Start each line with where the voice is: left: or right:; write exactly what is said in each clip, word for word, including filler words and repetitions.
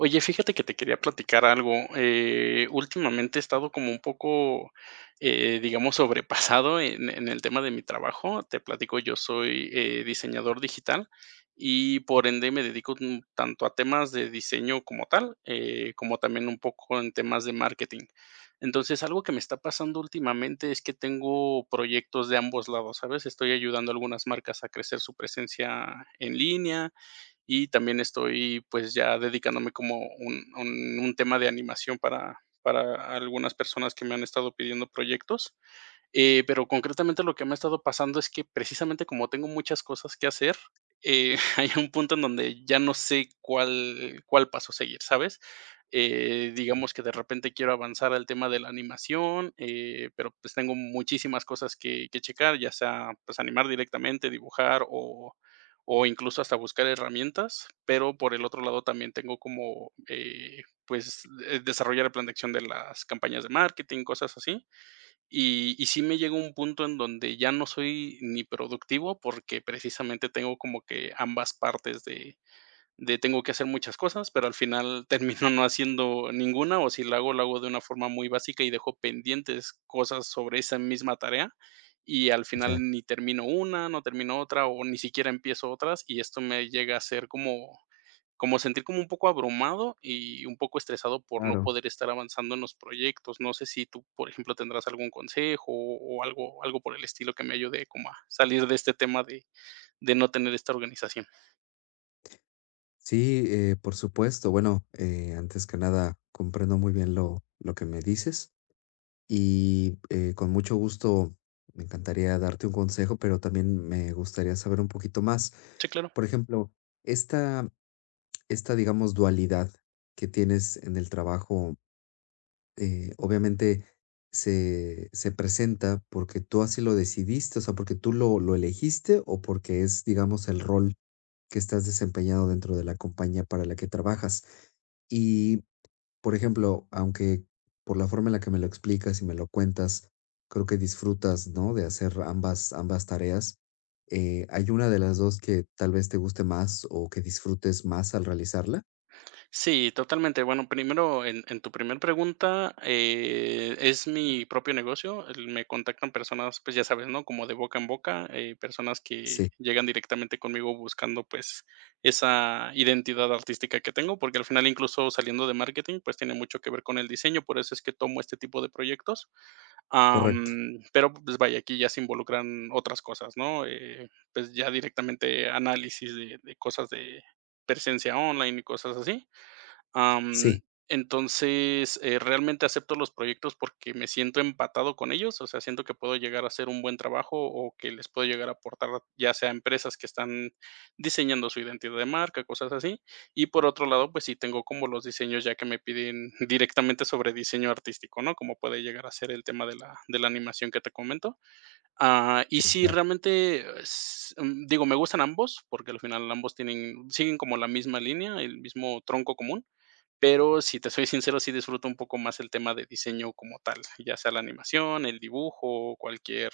right: Oye, fíjate que te quería platicar algo. Eh, últimamente he estado como un poco, eh, digamos, sobrepasado en, en el tema de mi trabajo. Te platico, yo soy eh, diseñador digital y por ende me dedico un- tanto a temas de diseño como tal, eh, como también un poco en temas de marketing. Entonces, algo que me está pasando últimamente es que tengo proyectos de ambos lados, ¿sabes? Estoy ayudando a algunas marcas a crecer su presencia en línea y también estoy pues ya dedicándome como un, un- un tema de animación para, para algunas personas que me han estado pidiendo proyectos. Eh, pero concretamente lo que me ha estado pasando es que precisamente como tengo muchas cosas que hacer, eh, hay un punto en donde ya no sé cuál, cuál paso seguir, ¿sabes? Eh, digamos que de repente quiero avanzar al tema de la animación, eh, pero pues tengo muchísimas cosas que, que checar, ya sea pues animar directamente, dibujar o, o incluso hasta buscar herramientas, pero por el otro lado también tengo como eh, pues eh, desarrollar el plan de acción de las campañas de marketing, cosas así y y sí me llega un punto en donde ya no soy ni productivo, porque precisamente tengo como que ambas partes de de tengo que hacer muchas cosas, pero al final termino no haciendo ninguna, o si la hago, la hago de una forma muy básica y dejo pendientes cosas sobre esa misma tarea, y al
left: Ya,
right: final ni termino una, no termino otra, o ni siquiera empiezo otras, y esto me llega a ser como como sentir como un poco abrumado y un poco estresado por no
left: claro.
right: poder estar avanzando en los proyectos. No sé si tú, por ejemplo, tendrás algún consejo o o algo algo por el estilo que me ayude como a salir de este tema de de no tener esta organización.
left: Sí, eh, por supuesto. Bueno, eh, antes que nada, comprendo muy bien lo, lo que me dices y eh, con mucho gusto me encantaría darte un consejo, pero también me gustaría saber un poquito más.
right: Sí, claro.
left: Por ejemplo, esta, esta, digamos, dualidad que tienes en el trabajo, eh, obviamente se, se presenta porque tú así lo decidiste, o sea, porque tú lo, lo elegiste o porque es, digamos, el rol que estás desempeñado dentro de la compañía para la que trabajas. Y, por ejemplo, aunque por la forma en la que me lo explicas y me lo cuentas, creo que disfrutas, ¿no? De hacer ambas, ambas tareas. Eh, ¿hay una de las dos que tal vez te guste más o que disfrutes más al realizarla?
right: Sí, totalmente. Bueno, primero, en, en tu primer pregunta, eh, es mi propio negocio. el- Me contactan personas, pues ya sabes, ¿no? Como de boca en boca, eh, personas que
left: Sí,
right: llegan directamente conmigo buscando, pues, esa identidad artística que tengo, porque al final, incluso saliendo de marketing, pues tiene mucho que ver con el diseño, por eso es que tomo este tipo de proyectos.
left: correcto.
right: Am, pero, pues vaya, aquí ya se involucran otras cosas, ¿no? Eh, pues ya directamente análisis de de cosas de presencia online y cosas así. Am,
left: Sí,
right: entonces, eh, realmente acepto los proyectos porque me siento empatado con ellos, o sea, siento que puedo llegar a hacer un buen trabajo o que les puedo llegar a aportar, ya sea a empresas que están diseñando su identidad de marca, cosas así. Y por otro lado, pues sí tengo como los diseños ya que me piden directamente sobre diseño artístico, ¿no? Como puede llegar a ser el tema de la, de la animación que te comento. Ah, y
left: sí,
right: sí,
left: claro.
right: realmente, es- mm, digo, me gustan ambos porque al final ambos tienen, siguen como la misma línea, el mismo tronco común, pero si te soy sincero, sí disfruto un poco más el tema de diseño como tal, ya sea la animación, el dibujo, cualquier,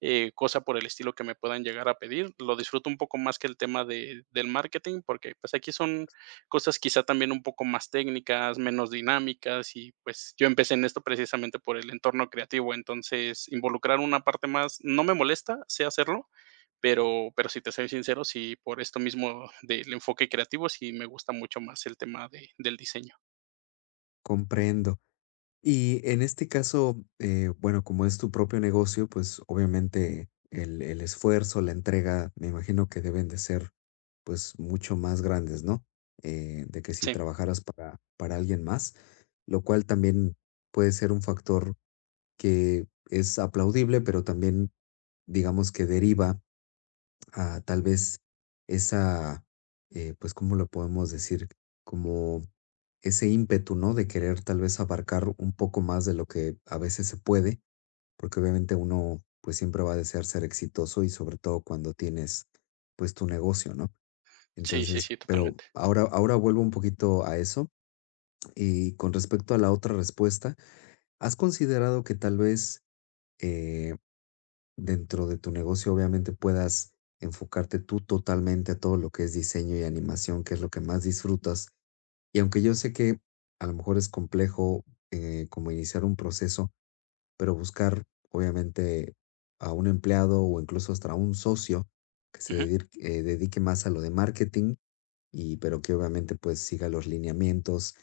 right: eh, cosa por el estilo que me puedan llegar a pedir. Lo disfruto un poco más que el tema de del marketing, porque, pues, aquí son cosas quizá también un poco más técnicas, menos dinámicas y, pues, yo empecé en esto precisamente por el entorno creativo. Entonces, involucrar una parte más no me molesta, sé hacerlo, pero pero si te soy sincero, sí, por esto mismo del enfoque creativo, sí me gusta mucho más el tema de del diseño.
left: Comprendo. Y en este caso, eh, bueno, como es tu propio negocio, pues obviamente el, el esfuerzo, la entrega, me imagino que deben de ser pues mucho más grandes, ¿no? Eh, de que si
right: Sí,
left: trabajaras para, para alguien más, lo cual también puede ser un factor que es aplaudible, pero también digamos que deriva a tal vez esa, eh, pues, ¿cómo lo podemos decir? Como ese ímpetu, ¿no? De querer tal vez abarcar un poco más de lo que a veces se puede, porque obviamente uno pues siempre va a desear ser exitoso y sobre todo cuando tienes pues tu negocio, ¿no?
right: sí, sí,
left: Entonces,
right: sí,
left: pero
right: totalmente.
left: ahora, ahora vuelvo un poquito a eso y con respecto a la otra respuesta, ¿has considerado que tal vez eh, dentro de tu negocio, obviamente puedas enfocarte tú totalmente a todo lo que es diseño y animación, que es lo que más disfrutas? Y aunque yo sé que a lo mejor es complejo, eh, como iniciar un proceso, pero buscar obviamente a un empleado o incluso hasta a un socio que se
right: Ujú.
left: dedique, eh, dedique más a lo de marketing, y, pero que obviamente pues siga los lineamientos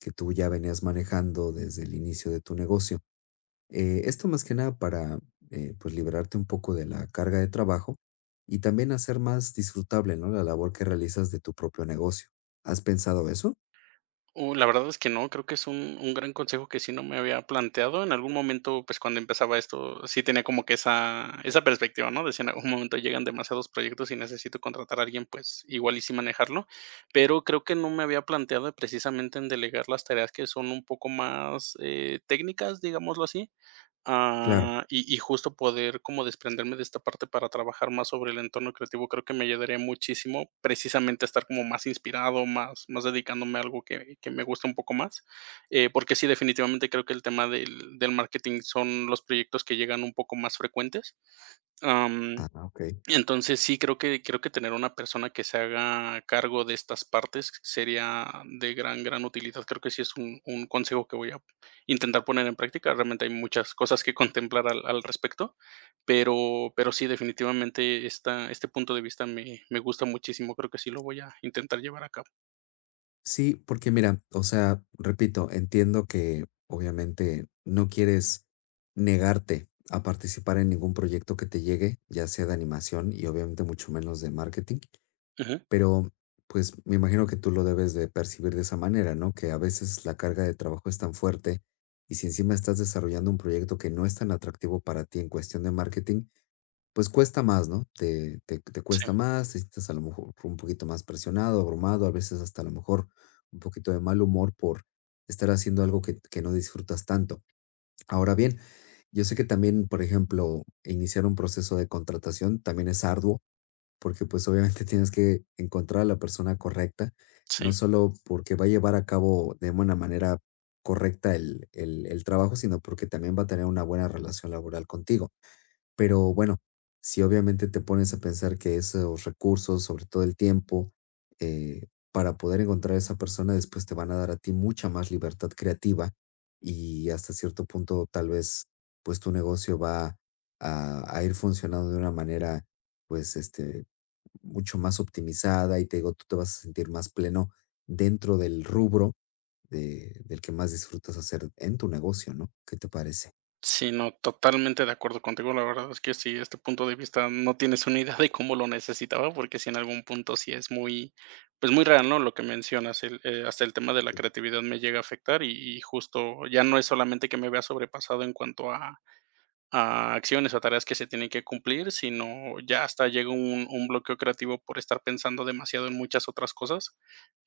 left: que tú ya venías manejando desde el inicio de tu negocio. Eh, esto más que nada para, eh, pues, liberarte un poco de la carga de trabajo y también hacer más disfrutable, ¿no? La labor que realizas de tu propio negocio. ¿Has pensado eso?
right: Uh, la verdad es que no, creo que es un un gran consejo que sí no me había planteado. En algún momento, pues, cuando empezaba esto, sí tenía como que esa esa perspectiva, ¿no? De si en algún momento llegan demasiados proyectos y necesito contratar a alguien, pues, igual y sí manejarlo, pero creo que no me había planteado precisamente en delegar las tareas que son un poco más, eh, técnicas, digámoslo así.
left: Claro.
right: Ah, y y justo poder como desprenderme de esta parte para trabajar más sobre el entorno creativo, creo que me ayudaría muchísimo, precisamente a estar como más inspirado, más más dedicándome a algo que que me gusta un poco más, eh, porque sí, definitivamente creo que el tema del del marketing son los proyectos que llegan un poco más frecuentes,
left: Ah, ok.
right: entonces, sí, creo que creo que tener una persona que se haga cargo de estas partes sería de gran, gran utilidad. Creo que sí es un un consejo que voy a intentar poner en práctica. Realmente hay muchas cosas que contemplar al al respecto, pero pero sí, definitivamente esta este punto de vista me me gusta muchísimo. Creo que sí lo voy a intentar llevar a cabo.
left: Sí, porque mira, o sea, repito, entiendo que obviamente no quieres negarte a participar en ningún proyecto que te llegue, ya sea de animación y obviamente mucho menos de marketing.
right: Ujú.
left: Pero, pues, me imagino que tú lo debes de percibir de esa manera, ¿no? Que a veces la carga de trabajo es tan fuerte y si encima estás desarrollando un proyecto que no es tan atractivo para ti en cuestión de marketing, pues cuesta más, ¿no? Te, te, te
right: Sí,
left: cuesta más, te sientes a lo mejor un poquito más presionado, abrumado, a veces hasta a lo mejor un poquito de mal humor por estar haciendo algo que, que no disfrutas tanto. Ahora bien, yo sé que también, por ejemplo, iniciar un proceso de contratación también es arduo porque pues obviamente tienes que encontrar a la persona correcta,
right: sí.
left: no solo porque va a llevar a cabo de buena manera correcta el, el, el trabajo, sino porque también va a tener una buena relación laboral contigo. Pero bueno, si obviamente te pones a pensar que esos recursos, sobre todo el tiempo, eh, para poder encontrar a esa persona, después te van a dar a ti mucha más libertad creativa y hasta cierto punto tal vez pues tu negocio va a, a ir funcionando de una manera pues este mucho más optimizada y te digo, tú te vas a sentir más pleno dentro del rubro de, del que más disfrutas hacer en tu negocio, ¿no? ¿Qué te parece?
right: Sí, no, totalmente de acuerdo contigo. La verdad es que sí, este punto de vista no tienes una idea de cómo lo necesitaba, porque sí en algún punto sí es muy, pues muy real, ¿no? Lo que mencionas, el, eh, hasta el tema de la
left: Sí.
right: creatividad me llega a afectar y, y justo ya no es solamente que me vea sobrepasado en cuanto a, a acciones o tareas que se tienen que cumplir, sino ya hasta llega un un bloqueo creativo por estar pensando demasiado en muchas otras cosas.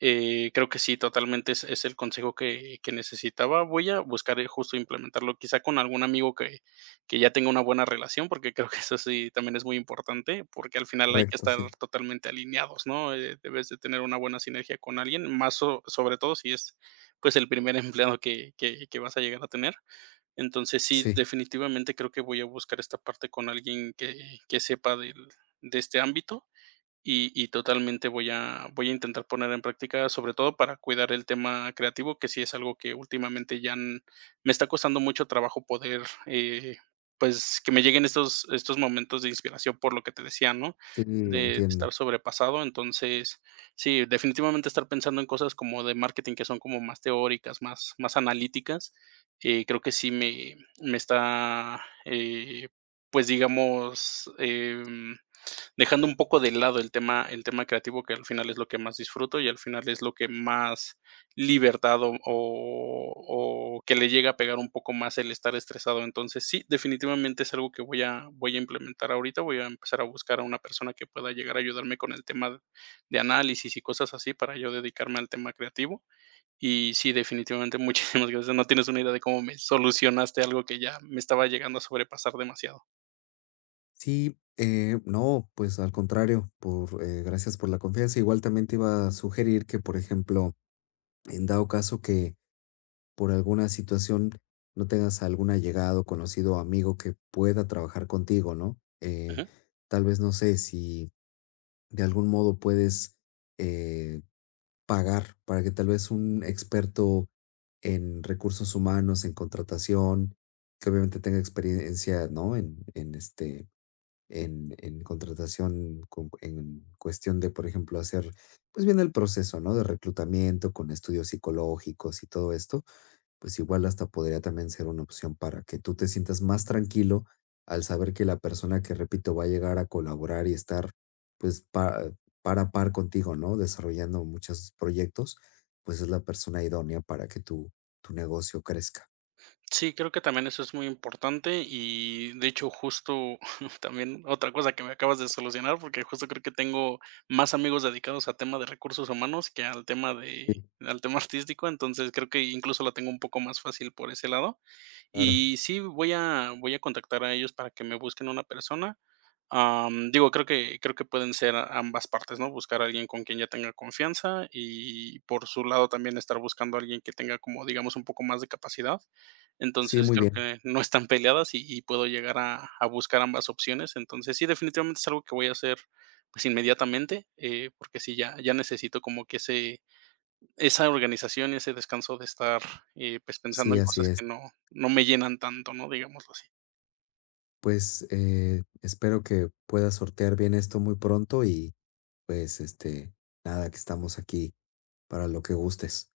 right: Eh, creo que sí, totalmente es es el consejo que que necesitaba. Voy a buscar, eh, justo implementarlo, quizá con algún amigo que que ya tenga una buena relación, porque creo que eso sí también es muy importante, porque al final hay que
left: Correcto,
right: estar
left: sí,
right: totalmente alineados, ¿no? Eh, debes de tener una buena sinergia con alguien, más so sobre todo si es, pues, el primer empleado que que que vas a llegar a tener. Entonces sí,
left: sí,
right: definitivamente creo que voy a buscar esta parte con alguien que que sepa del de este ámbito, y y totalmente voy a voy a intentar poner en práctica, sobre todo para cuidar el tema creativo, que sí es algo que últimamente ya n me está costando mucho trabajo poder, eh, pues, que me lleguen estos estos momentos de inspiración, por lo que te decía, ¿no?
left: sí,
right: De estar
left: entiendo.
right: sobrepasado. Entonces, sí, definitivamente estar pensando en cosas como de marketing, que son como más teóricas, más más analíticas, eh, creo que sí me me está, eh, pues, digamos, em dejando un poco de lado el tema el tema creativo, que al final es lo que más disfruto y al final es lo que más libertad o o o que le llega a pegar un poco más el estar estresado. Entonces, sí, definitivamente es algo que voy a voy a implementar ahorita, voy a empezar a buscar a una persona que pueda llegar a ayudarme con el tema de análisis y cosas así para yo dedicarme al tema creativo. Y sí, definitivamente, muchísimas gracias. No tienes una idea de cómo me solucionaste algo que ya me estaba llegando a sobrepasar demasiado.
left: Sí, eh, no, pues al contrario, por, eh, gracias por la confianza. Igual también te iba a sugerir que, por ejemplo, en dado caso que por alguna situación no tengas algún allegado, conocido amigo que pueda trabajar contigo, ¿no? Eh,
right: Ujú.
left: tal vez, no sé, si de algún modo puedes eh, pagar para que tal vez un experto en recursos humanos, en contratación, que obviamente tenga experiencia, ¿no? En, en este, en, en contratación, con- en cuestión de, por ejemplo, hacer, pues bien el proceso, ¿no? De reclutamiento con estudios psicológicos y todo esto pues igual hasta podría también ser una opción para que tú te sientas más tranquilo al saber que la persona que, repito, va a llegar a colaborar y estar pues pa- par a par contigo, ¿no? Desarrollando muchos proyectos, pues es la persona idónea para que tu, tu negocio crezca.
right: Sí, creo que también eso es muy importante y de hecho justo también otra cosa que me acabas de solucionar, porque justo creo que tengo más amigos dedicados a tema de recursos humanos que al tema de
left: Sí,
right: al tema artístico, entonces creo que incluso la tengo un poco más fácil por ese lado.
left: claro.
right: Y sí, voy a voy a contactar a ellos para que me busquen una persona. Am, digo, creo que creo que pueden ser ambas partes, ¿no? Buscar a alguien con quien ya tenga confianza y por su lado también estar buscando a alguien que tenga como, digamos, un poco más de capacidad.
left: Sí,
right: Entonces,
left: muy
right: creo
left: bien.
right: que no están peleadas y y puedo llegar a a buscar ambas opciones. Entonces, sí, definitivamente es algo que voy a hacer, pues, inmediatamente, eh, porque sí, ya ya necesito como que ese esa organización y ese descanso de estar, eh, pues, pensando
left: Sí,
right: en
left: así
right: cosas que
left: es.
right: no no me llenan tanto, ¿no? Digámoslo así.
left: Pues eh, espero que puedas sortear bien esto muy pronto y pues este, nada, que estamos aquí para lo que gustes.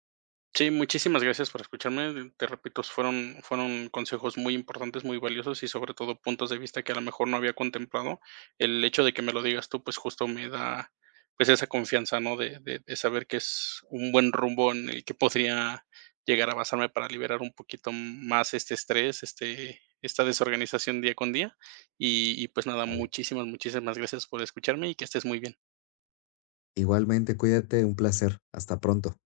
right: Sí, muchísimas gracias por escucharme. Te repito, fueron, fueron consejos muy importantes, muy valiosos y sobre todo puntos de vista que a lo mejor no había contemplado. El hecho de que me lo digas tú, pues justo me da pues esa confianza, ¿no? De, de- de saber que es un buen rumbo en el que podría llegar a basarme para liberar un poquito más este estrés, este, esta desorganización día con día. y y pues nada,
left: Vale.
right: muchísimas, muchísimas gracias por escucharme y que estés muy bien.
left: Igualmente, cuídate, un placer. Hasta pronto.